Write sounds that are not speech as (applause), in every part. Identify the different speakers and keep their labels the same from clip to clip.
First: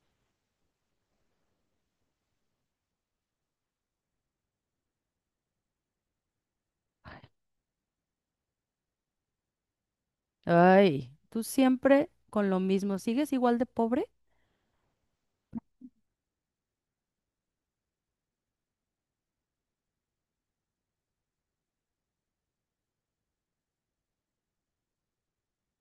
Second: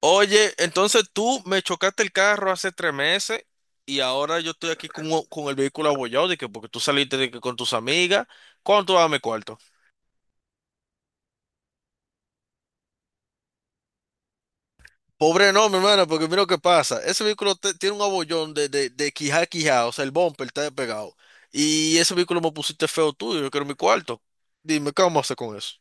Speaker 1: Oye, entonces tú me chocaste el carro hace 3 meses y ahora yo estoy aquí con, con el vehículo abollado de que porque tú saliste de que con tus amigas. ¿Cuánto dame cuarto?
Speaker 2: Ay, tú siempre con lo mismo, ¿sigues igual de pobre?
Speaker 1: Pobre no, mi hermana, porque mira lo que pasa. Ese vehículo tiene un abollón de quijá a quijá, o sea, el bumper está pegado. Y ese vehículo me pusiste feo tuyo, yo quiero mi cuarto. Dime, ¿qué vamos a hacer con eso?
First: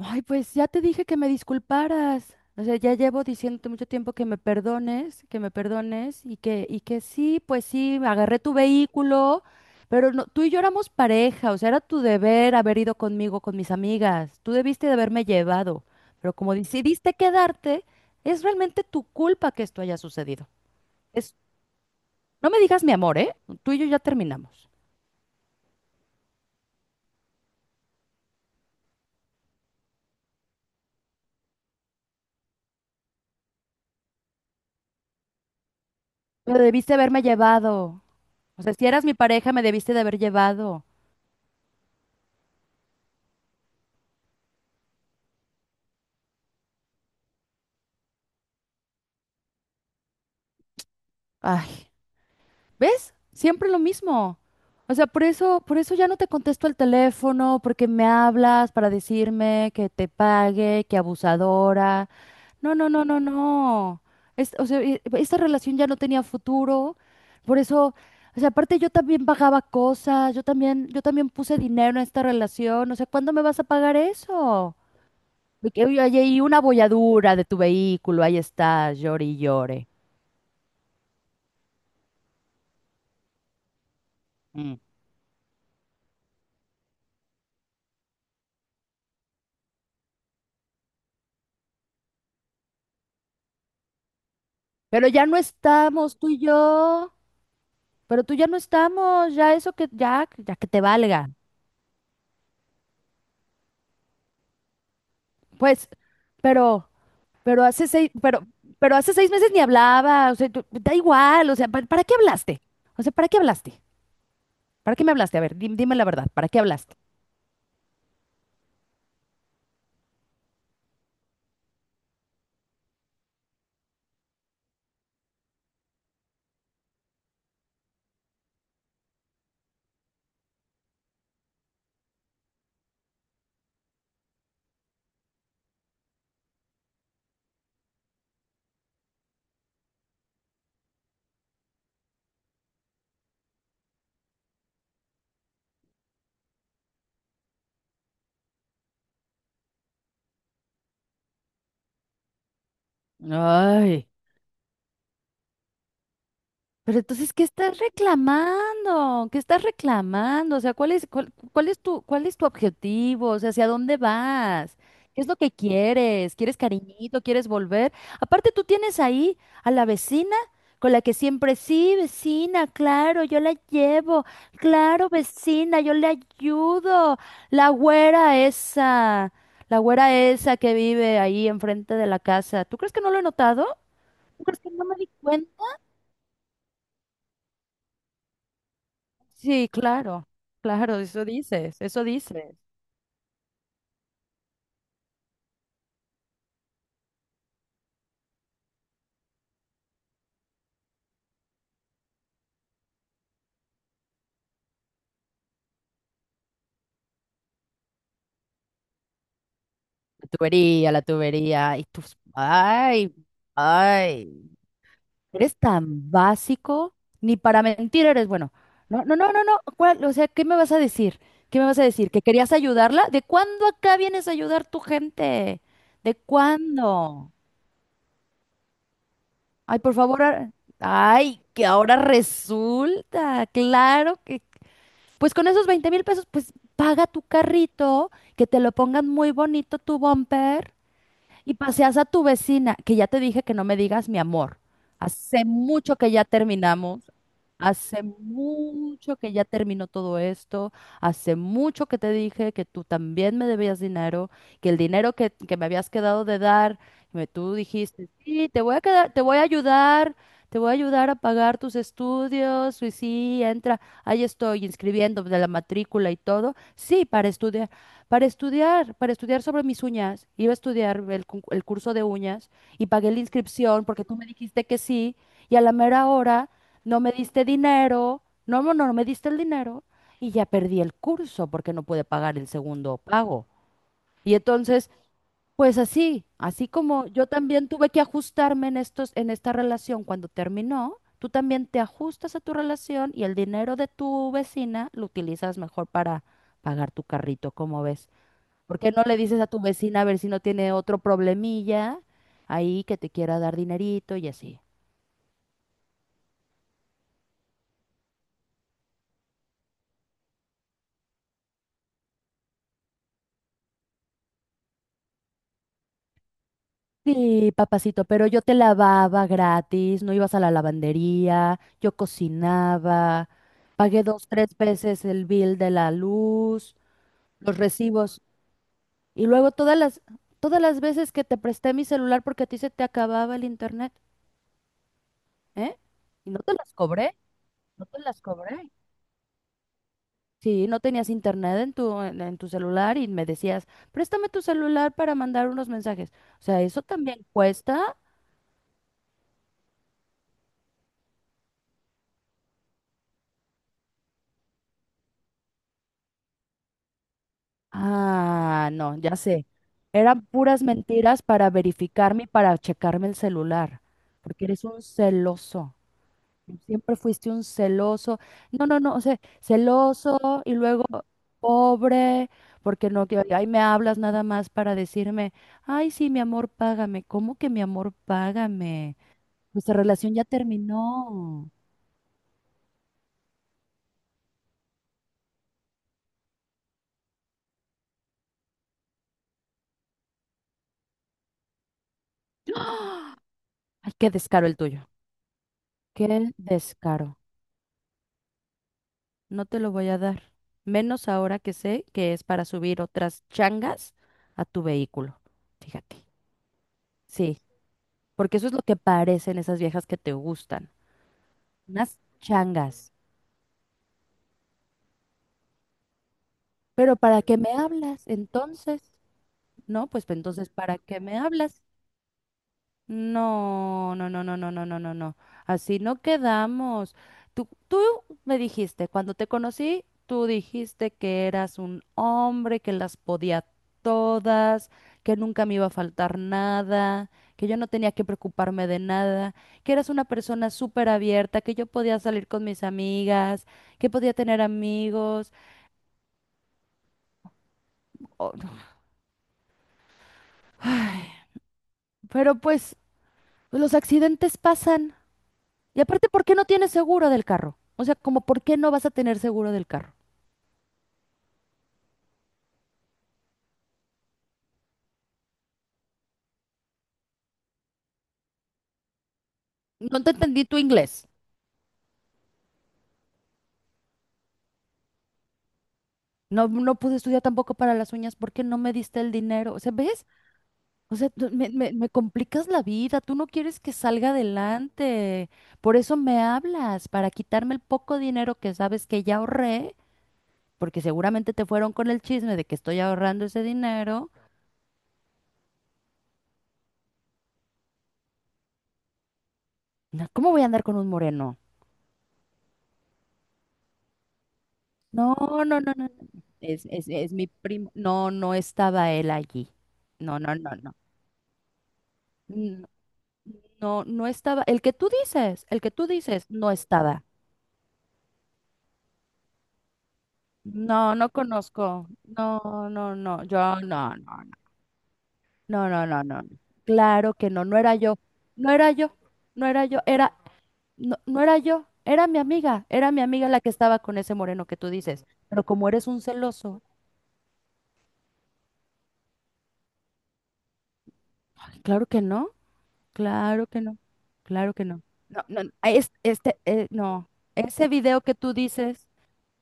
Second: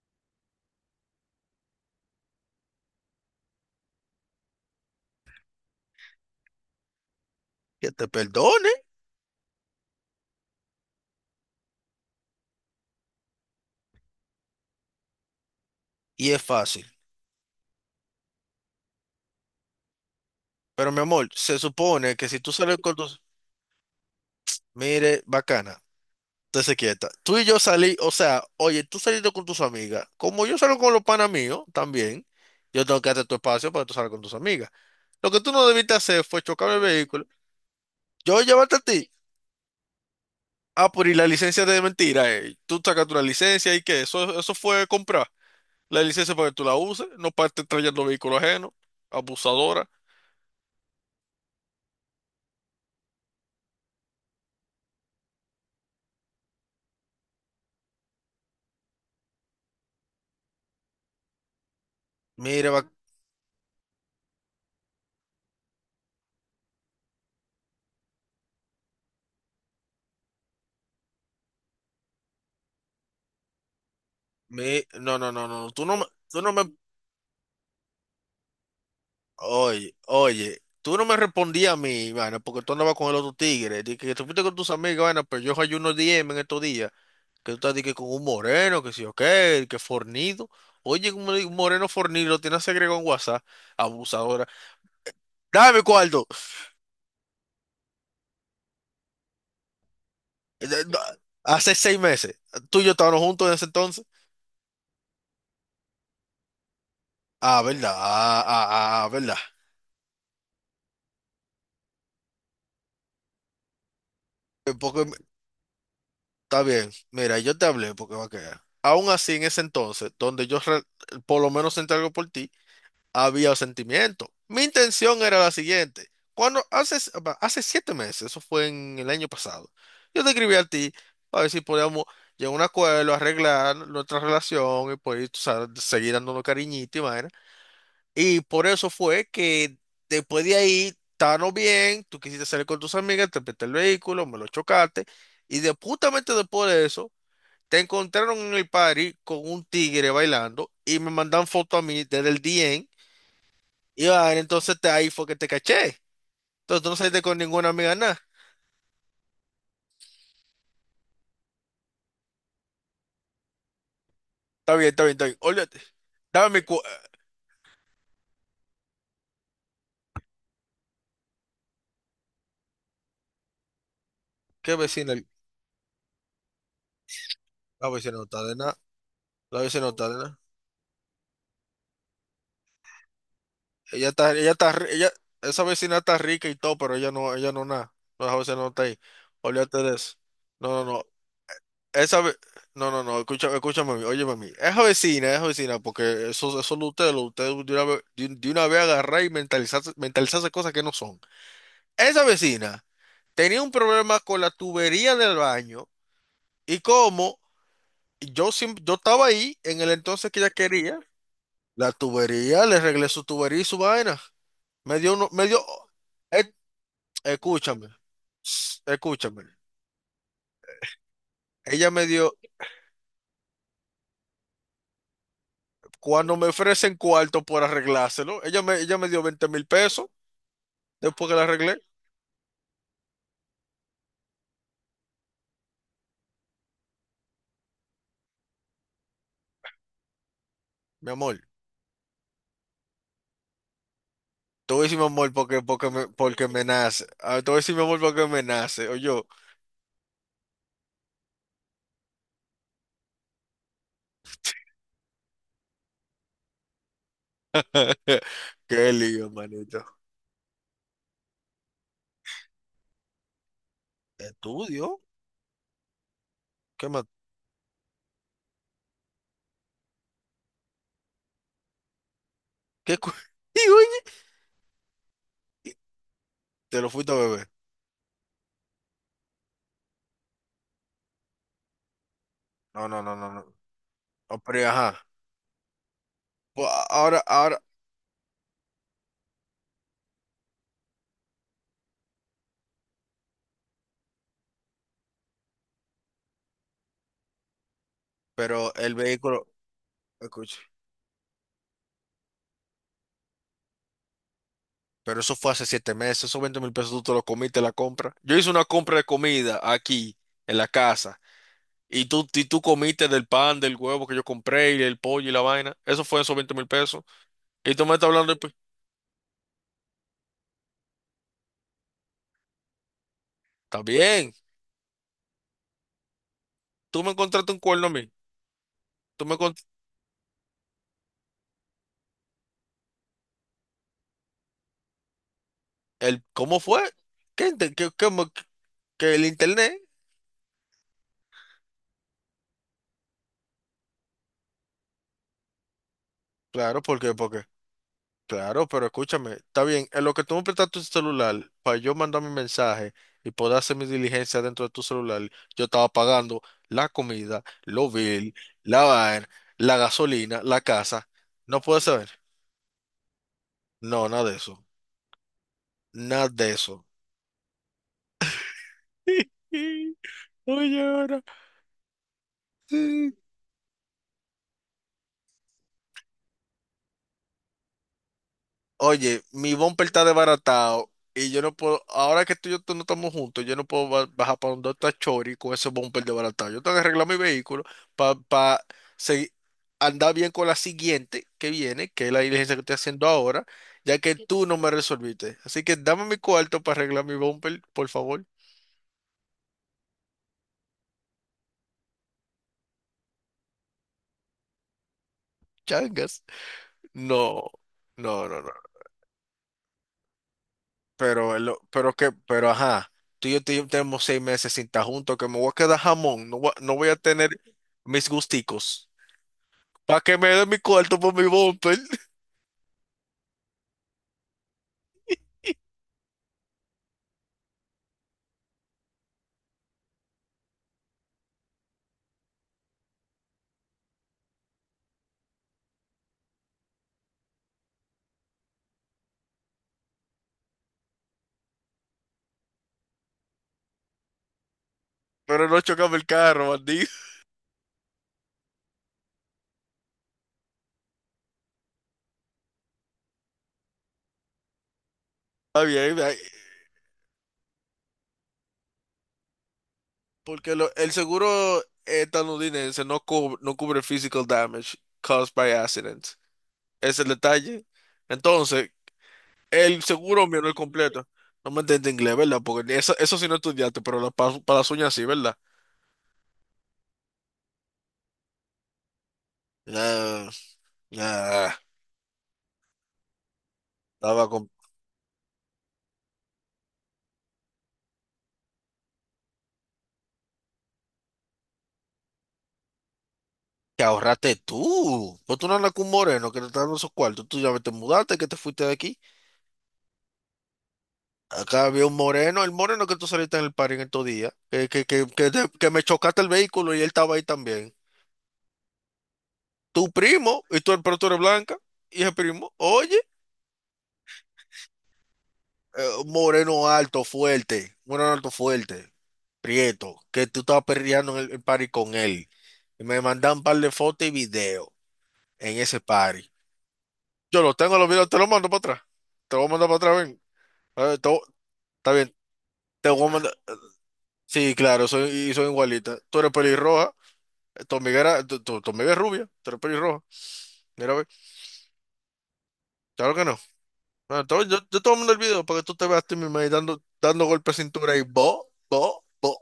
Speaker 2: Ay, pues ya te dije que me disculparas. O sea, ya llevo diciéndote mucho tiempo que me perdones y que sí, pues
Speaker 1: Que
Speaker 2: sí,
Speaker 1: te
Speaker 2: agarré tu
Speaker 1: perdone
Speaker 2: vehículo, pero no, tú y yo éramos pareja, o sea, era tu deber haber ido conmigo, con mis amigas. Tú debiste de haberme llevado,
Speaker 1: y
Speaker 2: pero
Speaker 1: es
Speaker 2: como
Speaker 1: fácil.
Speaker 2: decidiste quedarte, es realmente tu culpa que esto haya sucedido.
Speaker 1: Pero mi amor,
Speaker 2: Es,
Speaker 1: se supone que si tú
Speaker 2: no me
Speaker 1: sales
Speaker 2: digas mi
Speaker 1: con
Speaker 2: amor,
Speaker 1: tus...
Speaker 2: ¿eh? Tú y yo ya terminamos.
Speaker 1: Mire, bacana. Entonces quieta. Tú y yo salí, o sea, oye, tú saliste con tus amigas. Como yo salgo con los panas míos también, yo tengo que darte tu espacio para que tú salgas con tus amigas. Lo que tú no debiste hacer fue
Speaker 2: Pero
Speaker 1: chocar el
Speaker 2: debiste haberme
Speaker 1: vehículo.
Speaker 2: llevado.
Speaker 1: Yo
Speaker 2: O sea,
Speaker 1: llevarte a
Speaker 2: si eras
Speaker 1: ti.
Speaker 2: mi pareja, me debiste de haber llevado.
Speaker 1: Ah, por y la licencia de mentira, eh. Tú sacas tu licencia y que eso fue comprar. La licencia para que tú la uses, no para estar trayendo vehículo ajeno, abusadora.
Speaker 2: Ay, ¿ves? Siempre lo mismo. O sea, por eso ya no te contesto el teléfono, porque me hablas para decirme que te pague, que abusadora.
Speaker 1: Mire,
Speaker 2: No, no, no, no, no. O sea, esta relación ya no tenía futuro. Por eso, o sea, aparte yo también pagaba cosas, yo también puse dinero en esta relación. O sea, ¿cuándo me vas a pagar eso?
Speaker 1: no, no, no,
Speaker 2: De
Speaker 1: no, tú
Speaker 2: que,
Speaker 1: no
Speaker 2: oye,
Speaker 1: me,
Speaker 2: oye, y
Speaker 1: tú no
Speaker 2: una
Speaker 1: me
Speaker 2: bolladura de tu vehículo, ahí está, llore y llore.
Speaker 1: Oye, oye, tú no me respondías a mí, vaina, porque tú andabas con el otro tigre. Dije que tú fuiste con tus
Speaker 2: Mm.
Speaker 1: amigas, vaina, pero yo hay unos DM en estos días. Que tú estás dije, con un moreno, que sí o que fornido. Oye, un moreno fornido, lo tiene agregado en WhatsApp, abusadora.
Speaker 2: Pero ya no
Speaker 1: Dame
Speaker 2: estamos
Speaker 1: cuarto.
Speaker 2: tú y yo, pero tú ya no estamos, ya eso que ya que te
Speaker 1: No,
Speaker 2: valga.
Speaker 1: Hace 6 meses. Tú y yo estábamos juntos en ese entonces.
Speaker 2: Pues, pero
Speaker 1: Ah,
Speaker 2: pero hace
Speaker 1: verdad,
Speaker 2: seis,
Speaker 1: ah,
Speaker 2: pero pero
Speaker 1: ah, ah,
Speaker 2: hace seis
Speaker 1: verdad.
Speaker 2: meses ni hablaba, o sea, tú- da igual, o sea, ¿para, qué hablaste? O sea, ¿para qué hablaste?
Speaker 1: Eh,
Speaker 2: ¿Para
Speaker 1: Porque,
Speaker 2: qué me
Speaker 1: me-
Speaker 2: hablaste? A ver, dime la verdad, ¿para qué
Speaker 1: Está bien,
Speaker 2: hablaste?
Speaker 1: mira, yo te hablé porque va a quedar. Aún así, en ese entonces, por lo menos sentí algo por ti. Había sentimiento. Mi intención era la siguiente. Cuando hace, apa, hace 7 meses, eso fue en el año pasado, yo te escribí a ti para ver si podíamos llegar a un acuerdo, arreglar nuestra relación y poder tú sabes, seguir dándonos cariñito y vaina. Y por eso fue que después de ahí, estábamos bien, tú quisiste salir con tus amigas, te presté el vehículo, me lo chocaste. Y de, justamente después de eso, te encontraron en el party con un tigre bailando y me mandan foto a mí desde el DM y
Speaker 2: Ay.
Speaker 1: va, entonces te, ahí fue que te caché. Entonces tú no
Speaker 2: Pero
Speaker 1: saliste
Speaker 2: entonces,
Speaker 1: con
Speaker 2: ¿qué
Speaker 1: ninguna
Speaker 2: estás
Speaker 1: amiga, nada.
Speaker 2: reclamando? ¿Qué estás reclamando? O sea, cuál es tu objetivo? O sea, ¿hacia dónde
Speaker 1: Está
Speaker 2: vas?
Speaker 1: bien, está bien,
Speaker 2: ¿Qué
Speaker 1: está
Speaker 2: es
Speaker 1: bien.
Speaker 2: lo que
Speaker 1: Olvídate.
Speaker 2: quieres? ¿Quieres
Speaker 1: Dame mi cu...
Speaker 2: cariñito? ¿Quieres volver? Aparte, tú tienes ahí a la vecina con la que siempre, sí, vecina, claro, yo la llevo,
Speaker 1: ¿Qué
Speaker 2: claro,
Speaker 1: vecina?
Speaker 2: vecina, yo le ayudo. La
Speaker 1: La vecina no
Speaker 2: güera
Speaker 1: está de nada.
Speaker 2: esa,
Speaker 1: La
Speaker 2: la
Speaker 1: vecina no está de
Speaker 2: güera
Speaker 1: nada.
Speaker 2: esa que vive ahí enfrente de la casa. ¿Tú crees que no lo he notado? ¿Tú
Speaker 1: Ella
Speaker 2: crees que
Speaker 1: está,
Speaker 2: no
Speaker 1: ri-
Speaker 2: me di
Speaker 1: ella,
Speaker 2: cuenta?
Speaker 1: esa vecina está rica y todo, pero ella no nada. No, esa vecina no está ahí.
Speaker 2: Sí,
Speaker 1: Olvídate de eso.
Speaker 2: claro,
Speaker 1: No, no,
Speaker 2: claro,
Speaker 1: no.
Speaker 2: eso dices, eso
Speaker 1: Esa ve...
Speaker 2: dices.
Speaker 1: No, no, no. Escúchame, escúchame a mí. Óyeme a mí. Esa vecina, porque eso lo usted de una vez agarrar y mentalizarse, mentalizarse cosas que no son. Esa vecina tenía un problema con la tubería del baño y como yo, yo estaba ahí en el entonces que ella quería,
Speaker 2: La tubería, y
Speaker 1: la
Speaker 2: tus,
Speaker 1: tubería, le arreglé
Speaker 2: ay,
Speaker 1: su tubería y su vaina.
Speaker 2: ay,
Speaker 1: Me dio, uno- me
Speaker 2: eres
Speaker 1: dio,
Speaker 2: tan
Speaker 1: eh,
Speaker 2: básico, ni para
Speaker 1: escúchame,
Speaker 2: mentir eres bueno. No, no, no, no,
Speaker 1: escúchame.
Speaker 2: no, ¿cuál? O sea, ¿qué me vas a decir? ¿Qué me vas a
Speaker 1: Ella me
Speaker 2: decir? ¿Que
Speaker 1: dio,
Speaker 2: querías ayudarla? ¿De cuándo acá vienes a ayudar tu gente? ¿De
Speaker 1: cuando me ofrecen
Speaker 2: cuándo?
Speaker 1: cuarto por arreglárselo, ella me dio veinte mil
Speaker 2: Ay, por
Speaker 1: pesos
Speaker 2: favor,
Speaker 1: después que
Speaker 2: ay,
Speaker 1: la
Speaker 2: que
Speaker 1: arreglé.
Speaker 2: ahora resulta, claro que pues con esos 20,000 pesos, pues paga tu carrito, que te lo pongan muy bonito tu bumper
Speaker 1: Mi amor,
Speaker 2: y paseas a tu vecina, que ya te dije que no me digas mi amor.
Speaker 1: te voy a decir mi amor
Speaker 2: Hace mucho que ya
Speaker 1: porque me nace.
Speaker 2: terminamos,
Speaker 1: Ah, te voy a decir mi amor
Speaker 2: hace
Speaker 1: porque me nace. Oye,
Speaker 2: mucho que ya terminó todo esto, hace mucho que te dije que tú también me debías dinero, que el dinero que me habías quedado de dar, tú
Speaker 1: (laughs)
Speaker 2: dijiste, sí, te voy a
Speaker 1: qué
Speaker 2: quedar, te
Speaker 1: lío,
Speaker 2: voy a
Speaker 1: manito.
Speaker 2: ayudar. Te voy a ayudar a pagar tus estudios, y sí, entra, ahí estoy
Speaker 1: Estudio.
Speaker 2: inscribiendo de la matrícula y todo.
Speaker 1: ¿Qué más?
Speaker 2: Sí, para estudiar. Para estudiar, para estudiar sobre mis uñas, iba a estudiar el curso de uñas y
Speaker 1: ¿Qué cu-
Speaker 2: pagué la
Speaker 1: (laughs) Y
Speaker 2: inscripción porque
Speaker 1: oye,
Speaker 2: tú me dijiste que sí y a
Speaker 1: y
Speaker 2: la mera hora
Speaker 1: te lo
Speaker 2: no
Speaker 1: fuiste
Speaker 2: me
Speaker 1: a
Speaker 2: diste
Speaker 1: beber.
Speaker 2: dinero, no me diste el dinero y ya perdí el curso porque no pude pagar el
Speaker 1: No,
Speaker 2: segundo
Speaker 1: no, no, no,
Speaker 2: pago.
Speaker 1: no.
Speaker 2: Y
Speaker 1: No, pero
Speaker 2: entonces,
Speaker 1: ajá.
Speaker 2: pues así,
Speaker 1: Pues,
Speaker 2: así como
Speaker 1: ahora,
Speaker 2: yo
Speaker 1: ahora,
Speaker 2: también tuve que ajustarme en esta relación cuando terminó, tú también te ajustas a tu relación y el dinero de tu vecina lo utilizas mejor para pagar tu carrito, ¿cómo ves?
Speaker 1: pero
Speaker 2: ¿Por qué
Speaker 1: el
Speaker 2: no le dices
Speaker 1: vehículo,
Speaker 2: a tu vecina a ver si no
Speaker 1: escucha,
Speaker 2: tiene otro problemilla ahí que te quiera dar dinerito y así?
Speaker 1: pero eso fue hace 7 meses, esos 20,000 pesos tú te lo comiste la compra. Yo hice una compra de comida aquí, en la casa, y tú comiste del pan, del huevo que yo compré, y el pollo y la vaina. Eso fue esos 20,000 pesos.
Speaker 2: Sí,
Speaker 1: Y tú me
Speaker 2: papacito,
Speaker 1: estás
Speaker 2: pero
Speaker 1: hablando,
Speaker 2: yo te lavaba gratis, no ibas a la lavandería, yo cocinaba,
Speaker 1: está
Speaker 2: pagué dos,
Speaker 1: bien,
Speaker 2: tres veces el bill de la luz,
Speaker 1: tú me encontraste
Speaker 2: los
Speaker 1: un cuerno a mí.
Speaker 2: recibos,
Speaker 1: Tú
Speaker 2: y
Speaker 1: me
Speaker 2: luego
Speaker 1: encont-
Speaker 2: todas las veces que te presté mi celular porque a ti se te acababa el internet, ¿eh?
Speaker 1: el,
Speaker 2: Y no te
Speaker 1: ¿cómo
Speaker 2: las
Speaker 1: fue?
Speaker 2: cobré,
Speaker 1: ¿Qué,
Speaker 2: no te las cobré.
Speaker 1: que el internet?
Speaker 2: Sí, no tenías internet en tu celular y me decías, préstame tu celular para mandar unos mensajes. O sea,
Speaker 1: Claro,
Speaker 2: eso también cuesta.
Speaker 1: claro, pero escúchame, está bien, en lo que tú me prestas tu celular, para yo mandar mi mensaje y poder hacer mi diligencia dentro de tu celular, yo estaba pagando la comida, los bill,
Speaker 2: Ah,
Speaker 1: la
Speaker 2: no, ya
Speaker 1: vaina,
Speaker 2: sé.
Speaker 1: la
Speaker 2: Eran
Speaker 1: gasolina, la
Speaker 2: puras
Speaker 1: casa.
Speaker 2: mentiras para
Speaker 1: No puede ser.
Speaker 2: verificarme y para checarme el celular,
Speaker 1: No, nada de
Speaker 2: porque
Speaker 1: eso.
Speaker 2: eres un celoso.
Speaker 1: Nada de eso.
Speaker 2: Siempre fuiste un celoso. No, no, no, o sea,
Speaker 1: (laughs)
Speaker 2: celoso y
Speaker 1: Oye,
Speaker 2: luego
Speaker 1: ahora.
Speaker 2: pobre, porque no, que
Speaker 1: (laughs)
Speaker 2: ahí me hablas nada más para decirme, ay, sí, mi amor, págame. ¿Cómo que mi amor, págame?
Speaker 1: Oye, mi
Speaker 2: Nuestra
Speaker 1: bumper está
Speaker 2: relación ya
Speaker 1: desbaratado y yo
Speaker 2: terminó.
Speaker 1: no puedo, ahora que tú no estamos juntos, yo no puedo bajar para donde está Chori con ese bumper desbaratado. Yo tengo que arreglar mi vehículo para andar bien con la siguiente que viene, que es la diligencia que estoy haciendo ahora,
Speaker 2: Ay,
Speaker 1: ya
Speaker 2: qué
Speaker 1: que tú
Speaker 2: descaro
Speaker 1: no
Speaker 2: el
Speaker 1: me
Speaker 2: tuyo.
Speaker 1: resolviste. Así que dame mi
Speaker 2: Qué
Speaker 1: cuarto para arreglar mi
Speaker 2: descaro.
Speaker 1: bumper, por favor.
Speaker 2: No te lo voy a dar. Menos ahora que sé que es para subir otras changas a tu vehículo. Fíjate.
Speaker 1: Changas.
Speaker 2: Sí,
Speaker 1: No, no,
Speaker 2: porque
Speaker 1: no,
Speaker 2: eso
Speaker 1: no.
Speaker 2: es lo que parecen esas viejas que te gustan.
Speaker 1: Pero, pero
Speaker 2: Unas
Speaker 1: que, pero ajá,
Speaker 2: changas.
Speaker 1: tú y yo tenemos 6 meses sin estar juntos, que me voy a quedar jamón, no voy a
Speaker 2: Pero ¿para
Speaker 1: tener
Speaker 2: qué me hablas
Speaker 1: mis gusticos.
Speaker 2: entonces? No,
Speaker 1: Para
Speaker 2: pues
Speaker 1: que
Speaker 2: pues,
Speaker 1: me dé
Speaker 2: entonces,
Speaker 1: mi
Speaker 2: ¿para
Speaker 1: cuarto
Speaker 2: qué
Speaker 1: por
Speaker 2: me
Speaker 1: mi
Speaker 2: hablas?
Speaker 1: bumper, (laughs)
Speaker 2: No, no, no, no, no, no, no, no, no. Así no quedamos. Tú me dijiste, cuando te conocí, tú dijiste que eras un hombre, que las podía todas, que nunca me iba a faltar nada, que yo no tenía que preocuparme de nada, que eras una persona súper abierta, que yo podía salir con mis amigas, que podía tener amigos.
Speaker 1: pero no chocame el carro, bandido.
Speaker 2: Oh, no. Ay, pero pues los accidentes pasan.
Speaker 1: Está
Speaker 2: Y
Speaker 1: bien,
Speaker 2: aparte,
Speaker 1: ay,
Speaker 2: ¿por qué no tienes seguro del carro? O sea, como, ¿por qué no vas a tener seguro del carro?
Speaker 1: el seguro estadounidense no cubre, no cubre physical damage caused by accident. Es el detalle. Entonces, el
Speaker 2: No te
Speaker 1: seguro mío
Speaker 2: entendí
Speaker 1: no es
Speaker 2: tu inglés.
Speaker 1: completo. No me entiendes inglés, ¿verdad? Porque eso sí no estudiaste, pero para las uñas sí, ¿verdad?
Speaker 2: No, no pude estudiar tampoco para las uñas. ¿Por qué no me diste el dinero? O sea, ¿ves?
Speaker 1: Ah,
Speaker 2: O sea,
Speaker 1: ah.
Speaker 2: me complicas la vida. Tú no quieres que salga
Speaker 1: Estaba con...
Speaker 2: adelante. Por eso me hablas, para quitarme el poco dinero que sabes que ya ahorré, porque seguramente te fueron con el chisme de que estoy ahorrando ese
Speaker 1: que
Speaker 2: dinero.
Speaker 1: ahorraste tú. Pues tú no andas con un moreno que te está dando esos cuartos. Tú ya te mudaste, que te fuiste de aquí.
Speaker 2: No, ¿cómo voy a andar con un moreno?
Speaker 1: Acá había un moreno, el moreno que tú saliste en el party en estos días,
Speaker 2: No,
Speaker 1: que,
Speaker 2: no, no,
Speaker 1: que
Speaker 2: no,
Speaker 1: me
Speaker 2: no.
Speaker 1: chocaste el
Speaker 2: Es,
Speaker 1: vehículo y él
Speaker 2: es, es
Speaker 1: estaba ahí
Speaker 2: mi primo.
Speaker 1: también.
Speaker 2: No, no estaba él allí.
Speaker 1: Tu
Speaker 2: No, no,
Speaker 1: primo,
Speaker 2: no,
Speaker 1: y
Speaker 2: no.
Speaker 1: tú, pero tú eres blanca, y el primo,
Speaker 2: N-
Speaker 1: oye,
Speaker 2: No, no estaba. El que tú dices, no estaba.
Speaker 1: moreno alto, fuerte, prieto, que tú estabas
Speaker 2: No, no
Speaker 1: perreando en el party
Speaker 2: conozco.
Speaker 1: con él.
Speaker 2: No,
Speaker 1: Y
Speaker 2: no,
Speaker 1: me
Speaker 2: no.
Speaker 1: mandan
Speaker 2: Yo,
Speaker 1: un par de
Speaker 2: no,
Speaker 1: fotos y
Speaker 2: no, no.
Speaker 1: videos en
Speaker 2: No,
Speaker 1: ese
Speaker 2: no, no, no, no.
Speaker 1: party.
Speaker 2: Claro que
Speaker 1: Yo
Speaker 2: no,
Speaker 1: los
Speaker 2: no era
Speaker 1: tengo, los
Speaker 2: yo.
Speaker 1: videos, te los mando
Speaker 2: No
Speaker 1: para
Speaker 2: era
Speaker 1: atrás.
Speaker 2: yo.
Speaker 1: Te los
Speaker 2: No
Speaker 1: voy a
Speaker 2: era
Speaker 1: mandar
Speaker 2: yo.
Speaker 1: para atrás, ven.
Speaker 2: No,
Speaker 1: Eh,
Speaker 2: no
Speaker 1: to-
Speaker 2: era yo.
Speaker 1: está
Speaker 2: Era
Speaker 1: bien,
Speaker 2: mi amiga.
Speaker 1: te
Speaker 2: Era mi
Speaker 1: voy a
Speaker 2: amiga
Speaker 1: mandar.
Speaker 2: la que estaba con ese moreno
Speaker 1: Sí,
Speaker 2: que tú
Speaker 1: claro,
Speaker 2: dices.
Speaker 1: soy, y
Speaker 2: Pero
Speaker 1: soy
Speaker 2: como eres
Speaker 1: igualita.
Speaker 2: un
Speaker 1: Tú eres
Speaker 2: celoso,
Speaker 1: pelirroja, tu amiga era, tu- tu amiga es rubia, tú eres pelirroja. Mira, ve,
Speaker 2: claro que no.
Speaker 1: claro que no.
Speaker 2: Claro que no,
Speaker 1: Bueno,
Speaker 2: claro
Speaker 1: yo,
Speaker 2: que
Speaker 1: yo
Speaker 2: no.
Speaker 1: te voy a mandar el
Speaker 2: No, no,
Speaker 1: video
Speaker 2: no,
Speaker 1: para que tú te veas tú
Speaker 2: este,
Speaker 1: misma ahí dando,
Speaker 2: no,
Speaker 1: dando golpes de
Speaker 2: ese
Speaker 1: cintura y
Speaker 2: video que tú
Speaker 1: bo,
Speaker 2: dices,
Speaker 1: bo, bo.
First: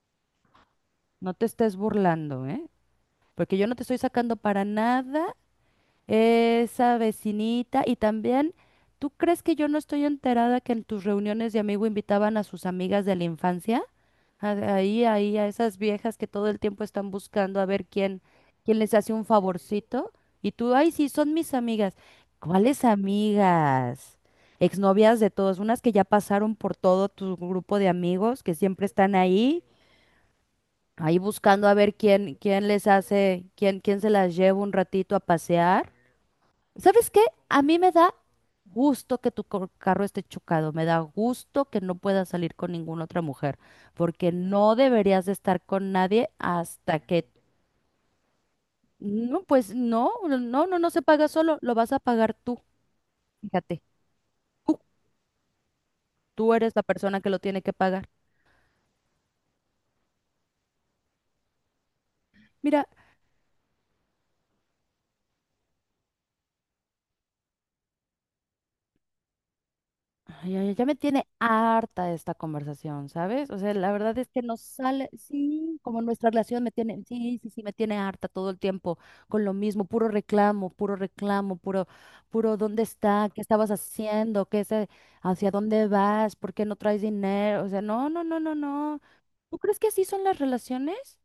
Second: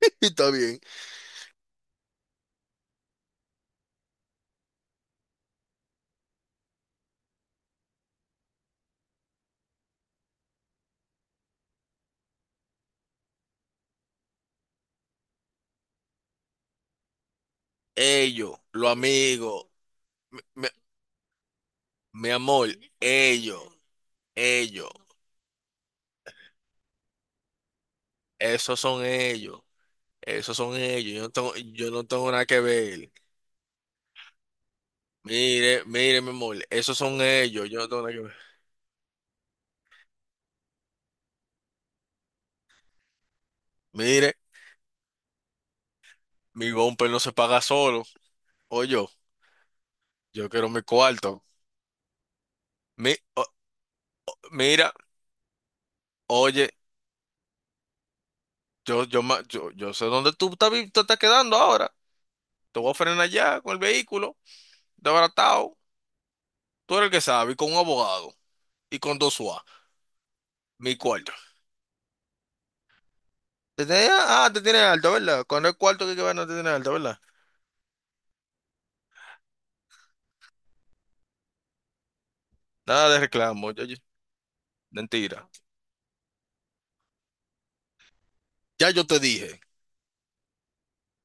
Speaker 1: (laughs) Y está bien.
Speaker 2: no te estés burlando, ¿eh? Porque yo no te estoy sacando para nada. Esa vecinita. Y también, ¿tú crees que yo no estoy enterada que en tus reuniones de amigo invitaban a sus amigas de la infancia? Ahí, ahí, a esas viejas que todo el tiempo están buscando a ver quién,
Speaker 1: Ellos,
Speaker 2: quién
Speaker 1: los
Speaker 2: les hace un
Speaker 1: amigos,
Speaker 2: favorcito.
Speaker 1: mi,
Speaker 2: Y
Speaker 1: mi-
Speaker 2: tú, ay, sí, son mis amigas.
Speaker 1: mi amor,
Speaker 2: ¿Cuáles
Speaker 1: ellos,
Speaker 2: amigas?
Speaker 1: ellos,
Speaker 2: Exnovias de todos, unas que ya pasaron por todo tu grupo de amigos, que
Speaker 1: esos
Speaker 2: siempre
Speaker 1: son
Speaker 2: están
Speaker 1: ellos,
Speaker 2: ahí,
Speaker 1: esos son ellos.
Speaker 2: ahí buscando a
Speaker 1: Yo
Speaker 2: ver
Speaker 1: no tengo
Speaker 2: quién,
Speaker 1: nada que
Speaker 2: quién les
Speaker 1: ver.
Speaker 2: hace, quién, quién se las lleva un ratito a
Speaker 1: Mire,
Speaker 2: pasear.
Speaker 1: mire, mi amor, esos
Speaker 2: ¿Sabes
Speaker 1: son
Speaker 2: qué? A
Speaker 1: ellos,
Speaker 2: mí
Speaker 1: yo no
Speaker 2: me
Speaker 1: tengo nada
Speaker 2: da
Speaker 1: que ver.
Speaker 2: gusto que carro esté chocado, me da gusto que no puedas salir con ninguna otra mujer, porque
Speaker 1: Mire.
Speaker 2: no deberías de estar con nadie
Speaker 1: Mi
Speaker 2: hasta
Speaker 1: bumper no
Speaker 2: que,
Speaker 1: se paga solo. Oye,
Speaker 2: no, pues no,
Speaker 1: yo quiero mi
Speaker 2: no se paga
Speaker 1: cuarto.
Speaker 2: solo, lo vas a pagar tú,
Speaker 1: Mi- o-
Speaker 2: fíjate, tú,
Speaker 1: mira,
Speaker 2: tú
Speaker 1: oye,
Speaker 2: eres la persona que lo tiene que pagar.
Speaker 1: yo, yo sé dónde tú estás, te estás quedando ahora. Te
Speaker 2: Mira,
Speaker 1: voy a frenar allá con el vehículo, desbaratado. Tú eres el que sabe, y con un abogado y con dos UA.
Speaker 2: ay, ay, ya
Speaker 1: Mi
Speaker 2: me tiene
Speaker 1: cuarto.
Speaker 2: harta esta conversación, ¿sabes? O sea, la verdad es que nos
Speaker 1: Te tienes
Speaker 2: sale,
Speaker 1: alto, ¿verdad? Con el
Speaker 2: sí, como
Speaker 1: cuarto que hay que
Speaker 2: nuestra
Speaker 1: ver no te
Speaker 2: relación me
Speaker 1: tienes alto,
Speaker 2: tiene,
Speaker 1: ¿verdad?
Speaker 2: sí, sí, sí, me tiene harta todo el tiempo con lo mismo, puro reclamo, puro reclamo, puro, puro, ¿dónde
Speaker 1: Nada de
Speaker 2: está? ¿Qué estabas
Speaker 1: reclamo,
Speaker 2: haciendo? ¿Qué es,
Speaker 1: mentira.
Speaker 2: hacia dónde vas? ¿Por qué no traes dinero? O sea, no, no, no, no,
Speaker 1: Ya
Speaker 2: no.
Speaker 1: yo te dije.
Speaker 2: ¿Tú crees que así son las relaciones?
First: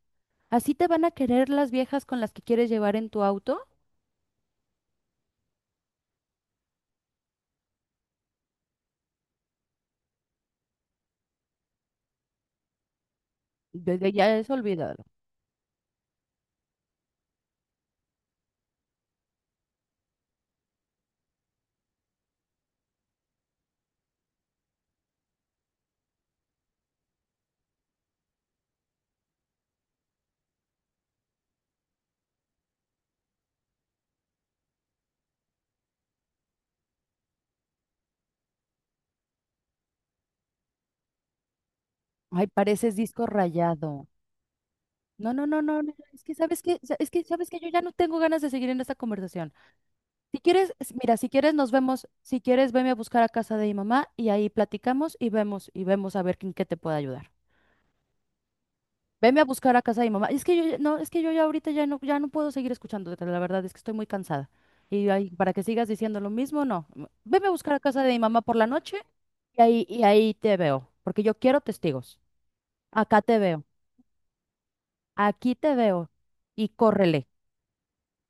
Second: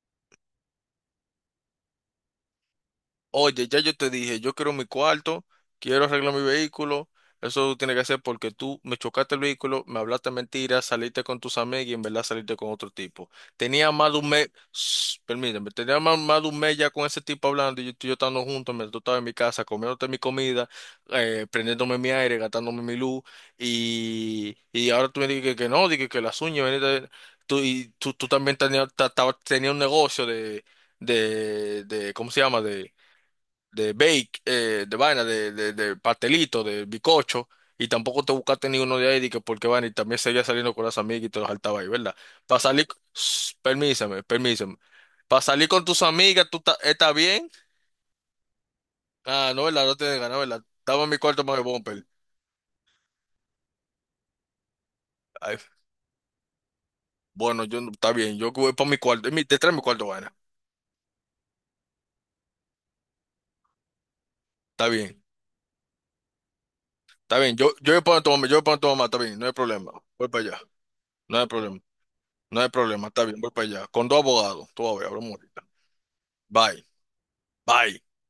Speaker 2: ¿Así te van a querer las viejas con las que quieres llevar en tu auto?
Speaker 1: Oye, ya yo te dije, yo quiero mi cuarto, quiero arreglar mi vehículo. Eso tiene que hacer porque tú me chocaste el vehículo, me hablaste mentiras, saliste con tus amigos y en verdad saliste con otro tipo. Tenía más
Speaker 2: Desde
Speaker 1: de un
Speaker 2: ya
Speaker 1: mes,
Speaker 2: eso olvídalo.
Speaker 1: Shh, permíteme, tenía más, más de un mes ya con ese tipo hablando y yo, tú y yo estando juntos, mientras tú estabas en mi casa, comiéndote mi comida, prendiéndome mi aire, gastándome mi luz y ahora tú me dices que no, dije que las uñas, tú, y tú, tú también tenías tenías un negocio de ¿cómo se llama? De bake, de vaina, de pastelito, de bizcocho, y tampoco te buscaste ninguno de ahí, de que porque vaina, y también seguía saliendo con las amigas y te los saltaba ahí, ¿verdad?
Speaker 2: Ay,
Speaker 1: Para salir,
Speaker 2: pareces disco
Speaker 1: Shh,
Speaker 2: rayado.
Speaker 1: permíseme, permíseme.
Speaker 2: No,
Speaker 1: Para
Speaker 2: no, no,
Speaker 1: salir
Speaker 2: no,
Speaker 1: con
Speaker 2: no,
Speaker 1: tus amigas,
Speaker 2: es
Speaker 1: ¿estás
Speaker 2: que
Speaker 1: bien?
Speaker 2: sabes que yo ya no tengo ganas de seguir en esta
Speaker 1: Ah,
Speaker 2: conversación.
Speaker 1: no, ¿verdad? No tienes ganas,
Speaker 2: Si
Speaker 1: ¿verdad?
Speaker 2: quieres,
Speaker 1: Estaba en
Speaker 2: mira,
Speaker 1: mi
Speaker 2: si
Speaker 1: cuarto
Speaker 2: quieres
Speaker 1: más de
Speaker 2: nos
Speaker 1: bumper.
Speaker 2: vemos, si quieres veme a buscar a casa de mi mamá y ahí platicamos
Speaker 1: Ay,
Speaker 2: y vemos a ver en qué te puedo ayudar.
Speaker 1: bueno, yo, no- está bien, yo voy para mi cuarto,
Speaker 2: Veme a
Speaker 1: te trae
Speaker 2: buscar
Speaker 1: mi
Speaker 2: a casa
Speaker 1: cuarto,
Speaker 2: de mi mamá.
Speaker 1: vaina.
Speaker 2: Es que no, es que yo ya ahorita ya no puedo seguir escuchándote, la verdad es que estoy muy cansada.
Speaker 1: Está
Speaker 2: Y
Speaker 1: bien,
Speaker 2: ahí, para que sigas diciendo lo mismo, no.
Speaker 1: está
Speaker 2: Veme a
Speaker 1: bien, yo,
Speaker 2: buscar a
Speaker 1: yo voy
Speaker 2: casa de mi
Speaker 1: para tu
Speaker 2: mamá
Speaker 1: mamá, yo
Speaker 2: por
Speaker 1: voy
Speaker 2: la
Speaker 1: para tu
Speaker 2: noche
Speaker 1: mamá, está bien, no hay
Speaker 2: y
Speaker 1: problema, voy
Speaker 2: ahí
Speaker 1: para
Speaker 2: te
Speaker 1: allá,
Speaker 2: veo, porque yo
Speaker 1: no hay
Speaker 2: quiero
Speaker 1: problema,
Speaker 2: testigos.
Speaker 1: no hay problema,
Speaker 2: Acá
Speaker 1: está
Speaker 2: te
Speaker 1: bien, voy
Speaker 2: veo.
Speaker 1: para allá, con 2 abogados, tú vas a ver, hablamos
Speaker 2: Aquí
Speaker 1: ahorita.
Speaker 2: te veo y
Speaker 1: Bye.
Speaker 2: córrele.
Speaker 1: Bye.